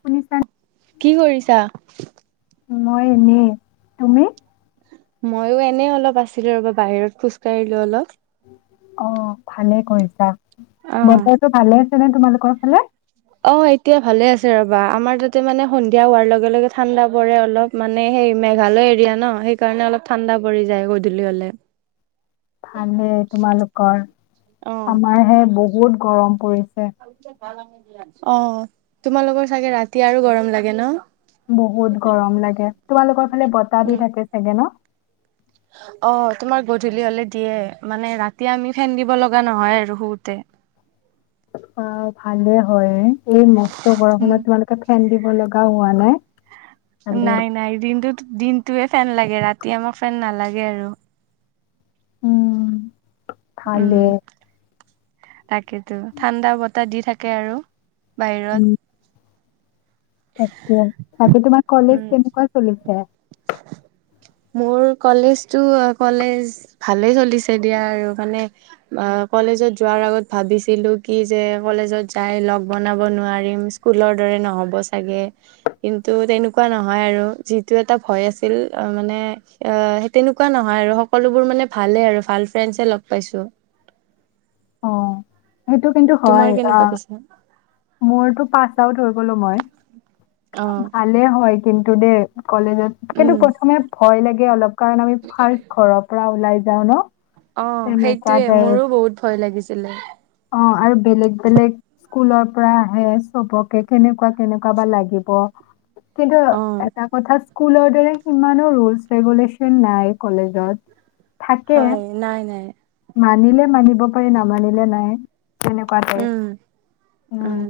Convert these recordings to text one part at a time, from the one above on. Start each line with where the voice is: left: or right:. left: শুনিছা?
right: কি কৰিছা?
left: মই এনেই তুমি।
right: ময়ো এনে, অলপ আছিলো ৰ'বা বাহিৰত খোজকাঢ়িলো অলপ।
left: অ ভালেই কৰিছা।
right: অ',
left: বতৰটো ভালে। চেনে তোমালোকৰ ফালে।
right: অ এতিয়া ভালে আছে ৰবা আমাৰ তাতে মানে সন্ধিয়া হোৱাৰ লগে লগে ঠাণ্ডা পৰে অলপ মানে সেই মেঘালয় এৰিয়া ন সেইকাৰণে অলপ ঠাণ্ডা পৰি যায় গধূলি হলে।
left: ভালেই তোমালোকৰ
right: অ',
left: আমাৰ হে বহুত গৰম পৰিছে।
right: [unintelligible] অ তোমালোকৰ চাগে ৰাতি আৰু গৰম লাগে ন।
left: বহুত গৰম লাগে তোমালোকৰ ফালে বতাহ দি
right: উম
left: থাকে চাগে ন?
right: অ তোমাৰ গধূলি হলে দিয়ে মানে ৰাতি আমি ফেন দিব লগা নহয় আৰু শু তে।
left: অ ভালে হয়। এই মস্ত
right: উম।
left: গৰমত তোমালোকে ফেন দি। লগা হোৱা নাই। ভালে
right: নাই নাই দিনটো দিনটোয়ে ফেন লাগে ৰাতি। এতিয়া মোৰ ফেন নালাগে আৰু
left: উম। ভালে
right: তাকেইেতো ঠাণ্ডা বতাহ দি থাকে আৰু বাহিৰত।
left: উম তাকে তাকে তোমাৰ কলেজ
right: উম,
left: তেনেকুৱা চলিছে?
right: মোৰ কলেজটো কলেজ ভালেই চলিছে দিয়া আৰু মানে কলেজত যোৱাৰ আগত ভাবিছিলো কি যে কলেজত যাই লগ বনাব নোৱাৰিম, স্কুলৰ দৰে নহ'ব চাগে কিন্তু তেনেকুৱা নহয় আৰু যিটোৱে এটা ভয় আছিল মানে, সেই তেনেকুৱা নহয় আৰু সকলোবোৰ মানে ভাল আৰু ভাল ফ্ৰেণ্ড লগ পাইছো।
left: অ সেইটো কিন্তু হয় অ
right: কেনেকুৱা পিছে?
left: মোৰতো পাচ তাও হৈ গলো মই
right: অ',
left: ভালে হয় কিন্ত দেই কলেজত কিন্তু
right: উম।
left: প্ৰথমে ভয় লাগে এ অলপ কাৰণ আমি ফাৰ্ষ্ট ঘৰৰ পৰা ওলাই যাওঁ ন
right: অ
left: তেনেকুৱা
right: সেইটোয়ে
left: টাইপ
right: মোৰো বহুত ভয় লাগিছে সিলে
left: অ আৰু বেলেগ বেলেগ স্কুলৰ পৰা আহে চবকে কেনেকুৱা কেনেকুৱা বা লাগিব। কিন্তু
right: অ'।
left: এটা কথা স্কুলৰ দৰে সিমানো ৰুলচ ৰেগুলেশচন নাই কলেজত। থাকে
right: হয় নাই নাই
left: মানিলে মানিব পাৰি নামানিলে নাই। তেনেকুৱা টাইপ
right: উম উম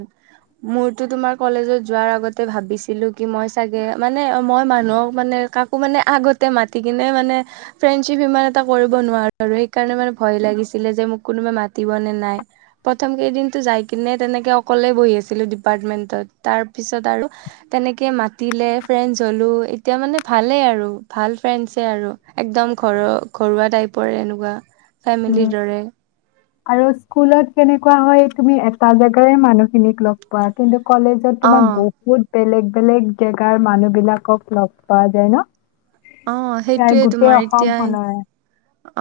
right: মোৰতো তোমাৰ কলেজত যোৱাৰ আগতে ভাবিছিলো কি মই চাগে মানে মই মানুহক মানে কাকো মানে আগতে মাতি কিনে মানে ফ্ৰেণ্ডশ্বিপ ইমান এটা কৰিব নোৱাৰো আৰু সেইকাৰণে মানে ভয় লাগিছিলে যে মোক কোনোবাই মাতিব নে নাই? প্ৰথম কেইদিনো যাই কিনে তেনেকে অকলে বহি আছিলো, ডিপাৰ্টমেন্টত তাৰ পিছত আৰু তেনেকে মাতিলে ফ্ৰেণ্ডছ হলো এতিয়া মানে ভালে আৰু ভাল ফ্ৰেণ্ডছে আৰু একদম ঘ ঘৰুৱা টাইপৰ এনেকুৱা
left: উম
right: ফেমিলিৰ দৰে।
left: আৰু স্কুলত কেনেকুৱা হয় তুমি এটা জেগাৰে মানুহখিনিক লগ পোৱা কিস্ত কলেজত তোমাৰ
right: অ
left: বহুত বেলেগ বেলেগ জেগাৰ মানুহ বিলাকক লগ পোৱা যায় ন।
right: অ
left: প্ৰায়
right: সেইটোৱে
left: গোটেই
right: তোমাৰ এতিয়াই
left: অসমখনৰে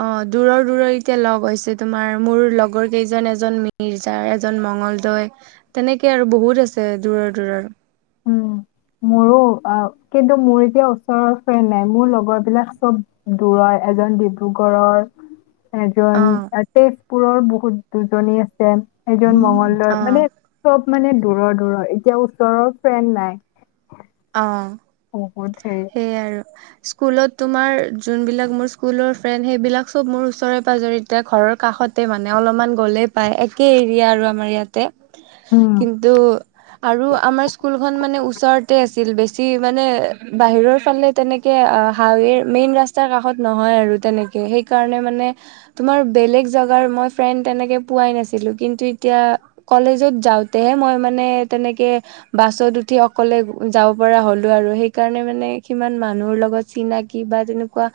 right: অ দূৰৰ দূৰৰ এতিয়া লগ হৈছে তোমাৰ মোৰ লগৰ কেইজন এজন মিৰ্জাৰ, এজন মঙলদৈ, তেনেকে আৰু বহুত আছে দূৰৰ দূৰৰ।
left: উম মোৰো অ কিন্ত মোৰ এতিয়া ওচৰৰ ফ্ৰেণ্ড নাই মোৰ লগৰ বিলাক চব দূৰৰ এজন ডিব্ৰুগড়ৰ, এজন অ তেজপুৰৰ [unintelligible] [unintelligible] দুজনি আ [unintelligible] [unintelligible] এজন মংগলদৈ
right: অ
left: মানে চব মানে দূৰৰ, দূৰৰ এতিয়া ওচৰৰ ফ্ৰেণ্ড নাই।
right: অ,
left: বহুত হেৰি
right: সেইয়া আৰু, স্কুলত তোমাৰ যোনবিলাক মোৰ স্কুলৰ ফ্ৰেণ্ড সেইবিলাক চব মোৰ ওচৰে পাজৰে এতিয়া ঘৰৰ কাষতে মানে অলপমান গ'লে পায়, একে এৰিয়া আৰু আমাৰ ইয়াতে
left: উম
right: কিন্তু, আৰু আমাৰ স্কুল খন মানে ওচৰত [unintelligible] বেছি মানে বাহিৰৰ ফালে তেনেকে হাৰেই মেইন ৰাস্তাৰ কাষত নহয় আৰু তেনেকে সেইকাৰণে মানে তোমাৰ বেলেগ জেগাৰ মই ফ্ৰেণ্ড তেনেকে পোৱাই নাছিলো, কিন্তু এতিয়া কলেজত যাওঁতেহে মই মানে তেনেকে বাছত উঠি অকলে যাব পৰা হ'লো, আৰু সেইকাৰণে মানে সিমান মানুহৰ লগত চিনাকি বা তেনেকুৱা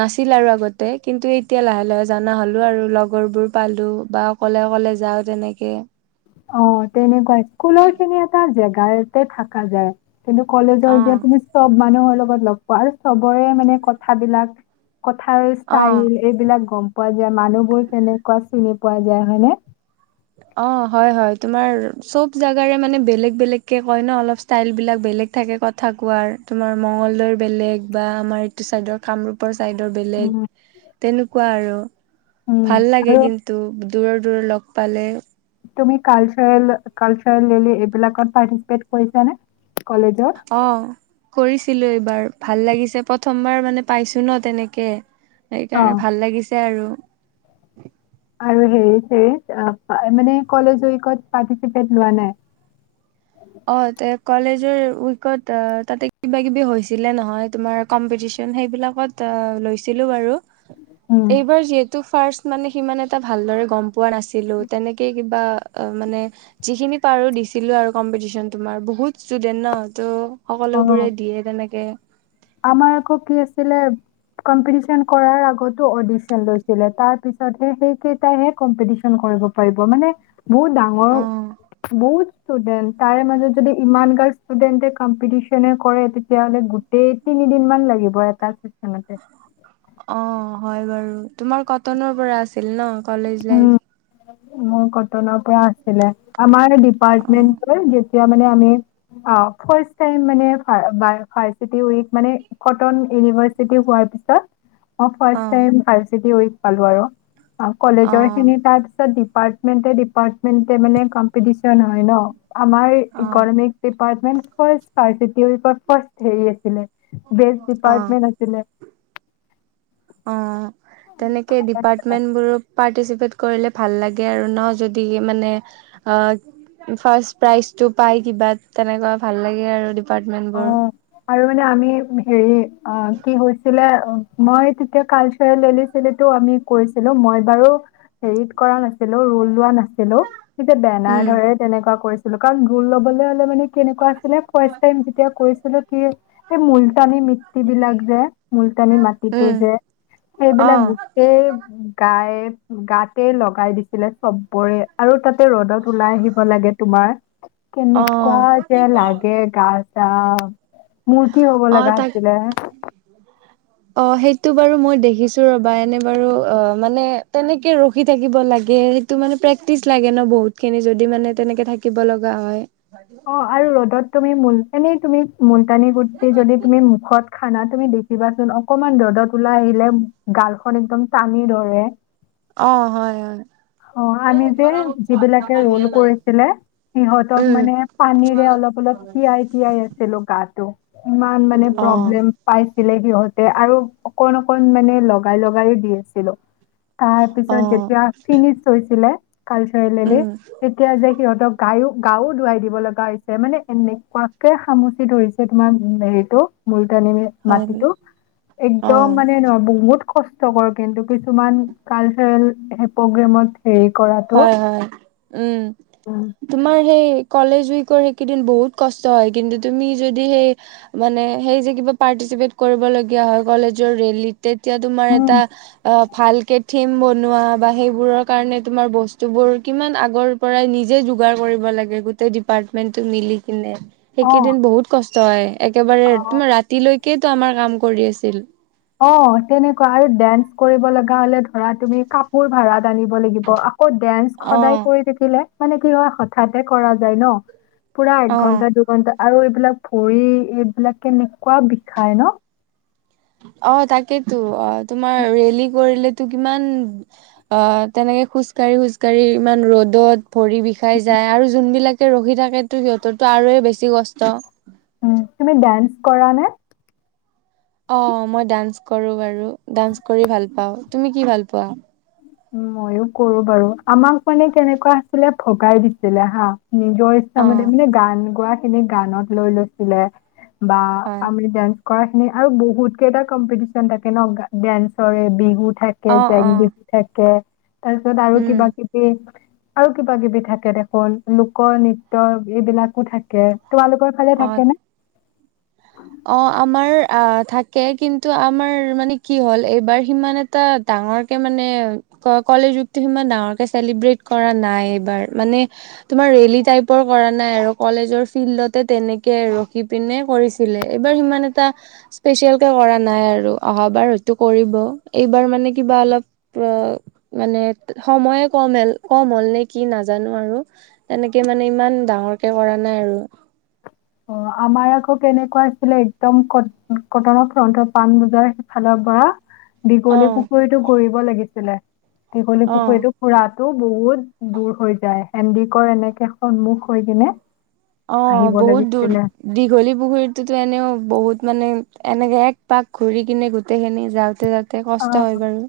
right: নাছিল, আৰু আগতে কিন্তু এতিয়া লাহে, লাহে জানা হলো ।আৰু লগৰবোৰ পালো বা অকলে অকলে যাওঁ তেনেকে
left: অ তেনেকুৱা, স্কুলৰ খিনি এটা জেগা গায়তে থাকা যায়। কিন্তু, কলেজৰ
right: অ
left: এতিয়া তুমি চব মানুহৰ লগত লগ পোৱা হ'ল, আৰু চবৰে মানে কথাবিলাক কথাৰ
right: অ',
left: ষ্টাইল এইবিলাক গম পোৱা যায়, মানুহবোৰ কেনেকুৱা চিনি পোৱা যায়, হয়নে
right: অ', হয় হয় তোমাৰ চব জেগাৰে মানে বেলেগ, বেলেগ কে কয় ন, অলপ ষ্টাইল বিলাক বেলেগ থাকে, কথা কোৱাৰ তোমাৰ মংগলদৈৰ বেলেগ বা আমাৰ এইটো চাইডৰ কামৰূপৰ ছাইডৰ বেলেগ
left: উম,
right: তেনেকুৱা আৰু
left: উম,
right: ভাল লাগে,
left: আৰু
right: কিন্তু দূৰৰ দূৰৰ লগ পালে।
left: তুমি কালচাৰেল, কালচাৰেলী এইবিলাকত পাৰ্টিচিপেট কৰিচানে?
right: অ, কৰিছি ছিলো এইবাৰ ভাল লাগিছে, প্ৰথমবাৰ মানে পাইছো ন তেনেকে
left: অ',
right: সেইকাৰণে, ভাল লাগিছে আৰু
left: আৰু হেৰী চেৰী [unintelligible] মানে কলেজৰ উইকত পাৰ্টিচিপেত লোৱা নাই?
right: অ, ত কলেজৰ উইকত তাতে কিবা, কিবি হৈছিলে নহয়, তোমাৰ কম্পিটিচন সেইবিলাকত লৈছিলো বাৰু।
left: উম,
right: এইবাৰ যিহেতু ফাৰ্ষ্ট মানে সিমান এটা ভালদৰে গম পোৱা পোৱা নাছিলো তেনেকে কিন্তু [unintelligible] বা অ মানে যিখিনি পাৰো দিছিলো আৰু কম্পিটিচন তোমাৰ, বহুত ষ্টুডেন্ট ন ত'
left: অ'।
right: সকলোবোৰে দিয়ে তেনেকে
left: আমাৰ আক কি হৈছিলে, কম্পিউটিচন কৰাৰ আগতে অওডিচন লৈছিলে, তাৰ পিছতে সেইকেইটা হে কম্পিউটিচন কৰিব পাৰিব মানে বহুত, ডাঙৰ
right: অ
left: বহুত ষ্টুডেণ্ট, তাৰে মাজত যদি ইমানগাল ষ্টুডেণ্টে কম্পিটিচনে কৰে তেতিয়া হ'লে গোটেই তিনিদিন মান লাগিব এটা। চেচনতে
right: অ হয় বাৰু। তোমাৰ কটনৰ পৰা আছিল ন। College
left: um
right: life.
left: মোৰ কটনৰ পৰা আছিলে আমাৰ।
right: অ
left: ডিপাৰ্টমণ্ট দি যেৱা মানে আমি ফাষ্ট টাইম মানে ফাইচিতি মানে কথন ইনভাচিটি হোৱা পিছত? অ ফ টাইম ফাইচিতি উক। পালো আৰু কলেজৰ খিনি
right: অ
left: তাৰ পিছত দি। ডিপাৰটমেট ডিপাৰ্টমেণ্ট মানে কম্পিটিচন হয় ন। আমাৰ
right: অ
left: ইকনমিক চিপ। ডিপাৰটমেট ফাৰ্চিট ফাৰ্ষ হেৰি আছিলে? বেচ
right: অ
left: ডিপাৰ্টমেণ্ট আছিলে?
right: অ তেনেকে
left: আছিলে।
right: ডিপাৰ্টমেন্ট বোৰ পাৰ্টিচিপেট? কৰিলে ভাল লাগে আৰু ন যদি মানে অ ফাৰ প্ৰাইজটো পাই কিবা তেনেকুৱা ভাল লাগে আৰু। ডিপাৰ্টমেণ্টবোৰ।
left: অ' আৰু মানে আমি হেৰি অ কি হৈছিলে মই তেতিয়া কালচাৰো আমি কৈছিলো মই বাৰু। হেৰিত কৰা নাছিল? ছিলো ৰল লোৱা নাছিলো? তেতিয়া বেনাৰ
right: উম,
left: ধৰে তেনেকুৱা কৰিছে? লোকাল গুৰ ল'বলৈ হ'লে মানে কেনেকুৱা আছিলে ক। যেতিয়া কৈছিলো কি এই মুলতানী মিত্ত বিলাক যে। মুলতানি মাটিটো
right: উম,
left: যে সেইবিলাক
right: অ',
left: গোটেই গাই। গাতে লগাই দিছিলে চবৰে আৰু তাতে ৰ'দত ওলাই আহিব লাগে তোমাৰ। কেনেে
right: অ'।
left: কুৱোৱা যে লাগে? ছা মূৰ্তি হব
right: অ',
left: লগা
right: তাক
left: আছিলে?
right: টো বাৰু মই দেখিছো ৰবা এনে বাৰু অ মানে তেনেকে ৰখি থাকিব লাগে সেইটো মানে প্ৰেক্টিচ লাগে ন বহুত খিনি যদি মানে তেনেকে থাকিব লগা হয়।
left: অ আৰু ৰ'দত। তুমি ম এনেই তুমি । কুটানি গুটি যদি তুমি মুখত। জানা তুমি দেখিবাচোন অকনমান ৰ'দত ওলাই আহিলে গালখন একদম টানি ধৰে।
right: অ হয় হয়
left: অ আমি যে যিবিলাকে ৰোল কৰিছিলে, সিহঁতক
right: উম,
left: মানে পানীৰে অলপ অলপ তিয়াই তিয়াই আছিলো গাটো। ইমান মানে
right: অ',
left: প্ৰব্লেম পাইছে। ছিলে সহতে আৰু অকণ অকণ মানে লগাই লগাই দি আছিলো [unintelligible] তাৰ পিছত
right: অ'।
left: যেতিয়া। ফিনিছ হৈছিলে। কালচাৰেল
right: উম,
left: তেতিয়া যে সিহঁতক গায়ক। গা ও ধুৱাই দিব লাগে। গাইছে মানে এনেকুৱা। সামুচি ধৰিছে তোমাৰ উ হেৰিটো ম।
right: হয়
left: মাটিটো একদম
right: অ',
left: মানে ন বহুত। কষ্টকৰ কিন্তু কিছুমান কালচাৰেল। প্ৰেমত। হেৰি কৰাটো।
right: হয় হয়। উম
left: উম।
right: তোমাৰ সেই। কলেজ উইকৰ সেইকেইদিন বহুত কষ্ট হয়, কিন্তু তুমি যদি সেই মানে সেই যে কিবা পাৰ্টিচিপেট কৰিবলগীয়া হয় কলেজৰ ৰেলীত। তেতিয়া তোমাৰ
left: উম,
right: এটা অ ভালকে। থিম বনোৱা বা সেইবোৰৰ কাৰণে। তোমাৰ বস্তুবোৰ কিমান আগৰ পৰাই নিজে যোগাৰ কৰিব লাগে গোটেই ডিপাৰ্টমেন্টটো মিলি কিনে।
left: অ',
right: এইকেইদিন বহুত কষ্টহ হয়। একেবাৰে
left: অ'।
right: তোমাৰ ৰাতিলৈ। সিয়েতো আমাৰ কাম কৰি আছিল [unintelligible]
left: অ', তেনেকুৱা আৰু ডেন্স কৰিব লগা হলে ধৰা তুমি কাপোৰ ভাড়া। জানিব লাগিব আকৌ ডেন্স সদায়
right: অ',
left: কৰি থাকিলে। মানে কি হয় হঠাতে কৰা যায় ন। পুৰা এক
right: অ'।
left: ঘণ্টা দুই ঘণ্টা। আৰু এইবিলাক ভৰি এইবিলাক কেনেকুৱা বিষাই ন?
right: অ, তাকেইতো অ। তোমাৰ ৰেলী কৰিলে। টো কিমান অ তেনেকে খোজকাঢ়ি খোজ কাঢ়ি ইমান ৰ'দত। ভৰি বিষাই যায় আৰু যোনবিলাক। ৰখি থাকেতো সিহঁতৰতো আৰুে বেছি কষ্ট।
left: উ! তুমি ডানস কৰা নে?
right: অ মই ডান্স কৰো বাৰু ডান্স কৰি ভাল পাওঁ তুমি কি ভাল পোৱা ।
left: মইয়ো কৰো বাৰু আমাক মানে কেনেকুৱা আছিলে ভগাই দিছিলে হা। নিজৰ ইচ্ছা
right: অ
left: মানে গান গোৱা। এনে গানত লৈ লৈছিলে। বা
right: হয়
left: আমি যান। কৰা খিনি আৰু বহুত কেই এটা কম্পিটিচন থাকে ন ডান্সৰ বিহুত। থাকে
right: অ অ
left: জেংবিহু। থাকে। তাৰ পিছত আৰু
right: উম
left: কিবা কিবি। আৰু কিবা কিবি থাকে দেখোন লোক নৃত্য এইবিলাকো থাকে। তোমালোকৰ ফালে থাকে নে?
right: অঁ আমাৰ অঁ থাকে কিন্তু আমাৰ মানে কি হ'ল এইবাৰ সিমান এটা ডাঙৰ কে মানে কলেজ ৰগটো সিমান ডাঙৰকে চেলিব্ৰেট কৰা নাই এইবাৰ মানে তোমাৰ ৰেলী টাইপৰ কৰা নাই আৰু কলেজৰ ফিল্ডতে তেনেকে ৰখি পিনে কৰিছে। এইবাৰ সিমান এটা স্পেচিয়েল কে কৰা নাই আৰু অহাবাৰ হয়তো কৰিব এইবাৰ মানে কিবা অলপ মানে সময়ে কম কম হ'ল নে কি নাজানো আৰু তেনেকে মানে ইমান ডাঙৰ কে কৰা নাই আৰু।
left: অ আমাৰ আকৌ কেনেকুৱা আছিলে একদম ক কটনৰ ফ্ৰন্টৰ পাণ বজাৰ সেইফালৰ পৰা ।
right: অ
left: দীঘলী পুখুৰীটো ঘূৰিব লাগিছিল। ছিলে, দীঘলী
right: অ
left: পুখুৰীটো খুৰাত। টো বহুত দূৰ হৈ যায় সেন্দিকৰ এনেকে সন্মুখ হৈ কিনে।
right: অঁ
left: আহিব
right: বহুত।
left: লাগিছিলে।
right: দীঘলী পুখুৰীতো এনেও বহুত। মানে এনেকে এক পাক ঘূৰি কিনে গোটেই খিনি যাওঁতে যাওঁতে। কষ্ট
left: অ',
right: হয় বাৰু।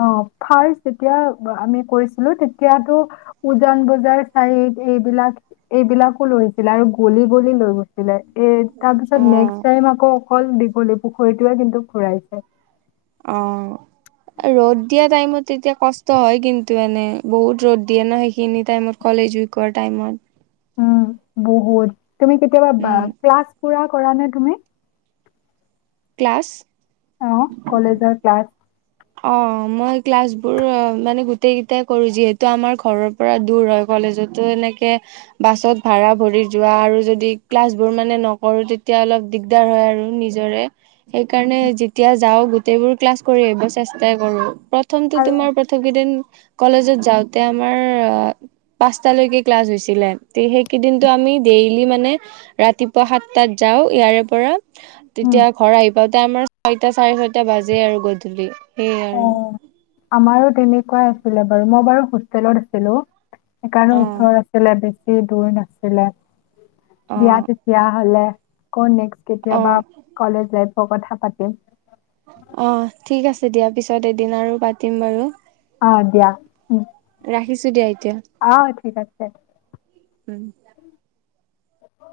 left: অ', ফাৰ্ষ্ট যেতিয়া আমি কৰিছিলোঁ তেতিয়াতো। উজান বজাৰ চাইড। এইবিলাক এইবিলাকো লৈছিলে আৰু গলি গলি লৈ গৈছিলে। এ
right: অ'।
left: তাৰপিছত নেক্সট টাইম আকৌ। অকল দীঘলী পুখুৰীটোৱে কিন্তু ঘুৰাইছে।
right: অ ৰ'দ দিয়া টাইমত তেতিয়া কষ্ট হয় কিন্তু এনে বহুত ৰ'দ দিয়ে ন সেইখিনি টাইমত কলেজ উইকৰ টাইমত।
left: উম বহুত। তুমি কেতিয়াবা
right: উম,
left: ক্লাছ পুৰা। কৰা নে তুমি?
right: ক্লাছ।
left: অঁ কলেজৰ ক্লাছ।
right: অ মই ক্লাছ বোৰ মানে গোটেই কেইটাই কৰো যিহেতু আমাৰ ঘৰৰ পৰা দূৰ হয় কলেজতো এনেকে বাছত ভড়া ভৰি যোৱা আৰু যদি ক্লাছ বোৰ মানে নকৰো তেতিয়া অলপ দিগদাৰ হয় আৰু নিজৰে সেইকাৰণে যেতিয়া যাও গোটেইবোৰ ক্লাছ কৰি আহিব। চেষ্টাই কৰো। প্ৰথমটো
left: আৰু
right: তোমাৰ পথ কেইদিন। কলেজত যাওঁতে আমাৰ পাঁচটালৈকে ক্লাছ হৈছিলে সেইকেইদিনটো আমি ডেইলি মানে ৰাতিপুৱা সাতটাত যাওঁ ইয়াৰে পৰা।
left: উম,
right: তেতিয়া ঘৰ আহি। তাতে আমাৰ চাৰিটা, চাৰে ছয়টা বাজে আৰু গধূলি। সেইয়ে
left: অ
right: আৰু
left: আমাৰো তেনেকুৱাই । বাজিছিলে বাৰু মই বাৰু হোষ্টেলত আছিলো। সেইকাৰণে
right: অ
left: ওচৰ আছিলে বি বেছি দূৰ নাছিলে
right: অ
left: দিয়া তেতিয়া হ'লে ক নেক্স
right: অ
left: কেতিয়াবা কলেজ লাইফ কথা পাতিম
right: অ ঠিক আছে দিয়া পিছত এদিন আৰু পাতিম বাৰু।
left: আহ দিয়া উম
right: ৰাখিছো দিয়া এতিয়া
left: আহ ঠিক আছে।
right: উম
left: অ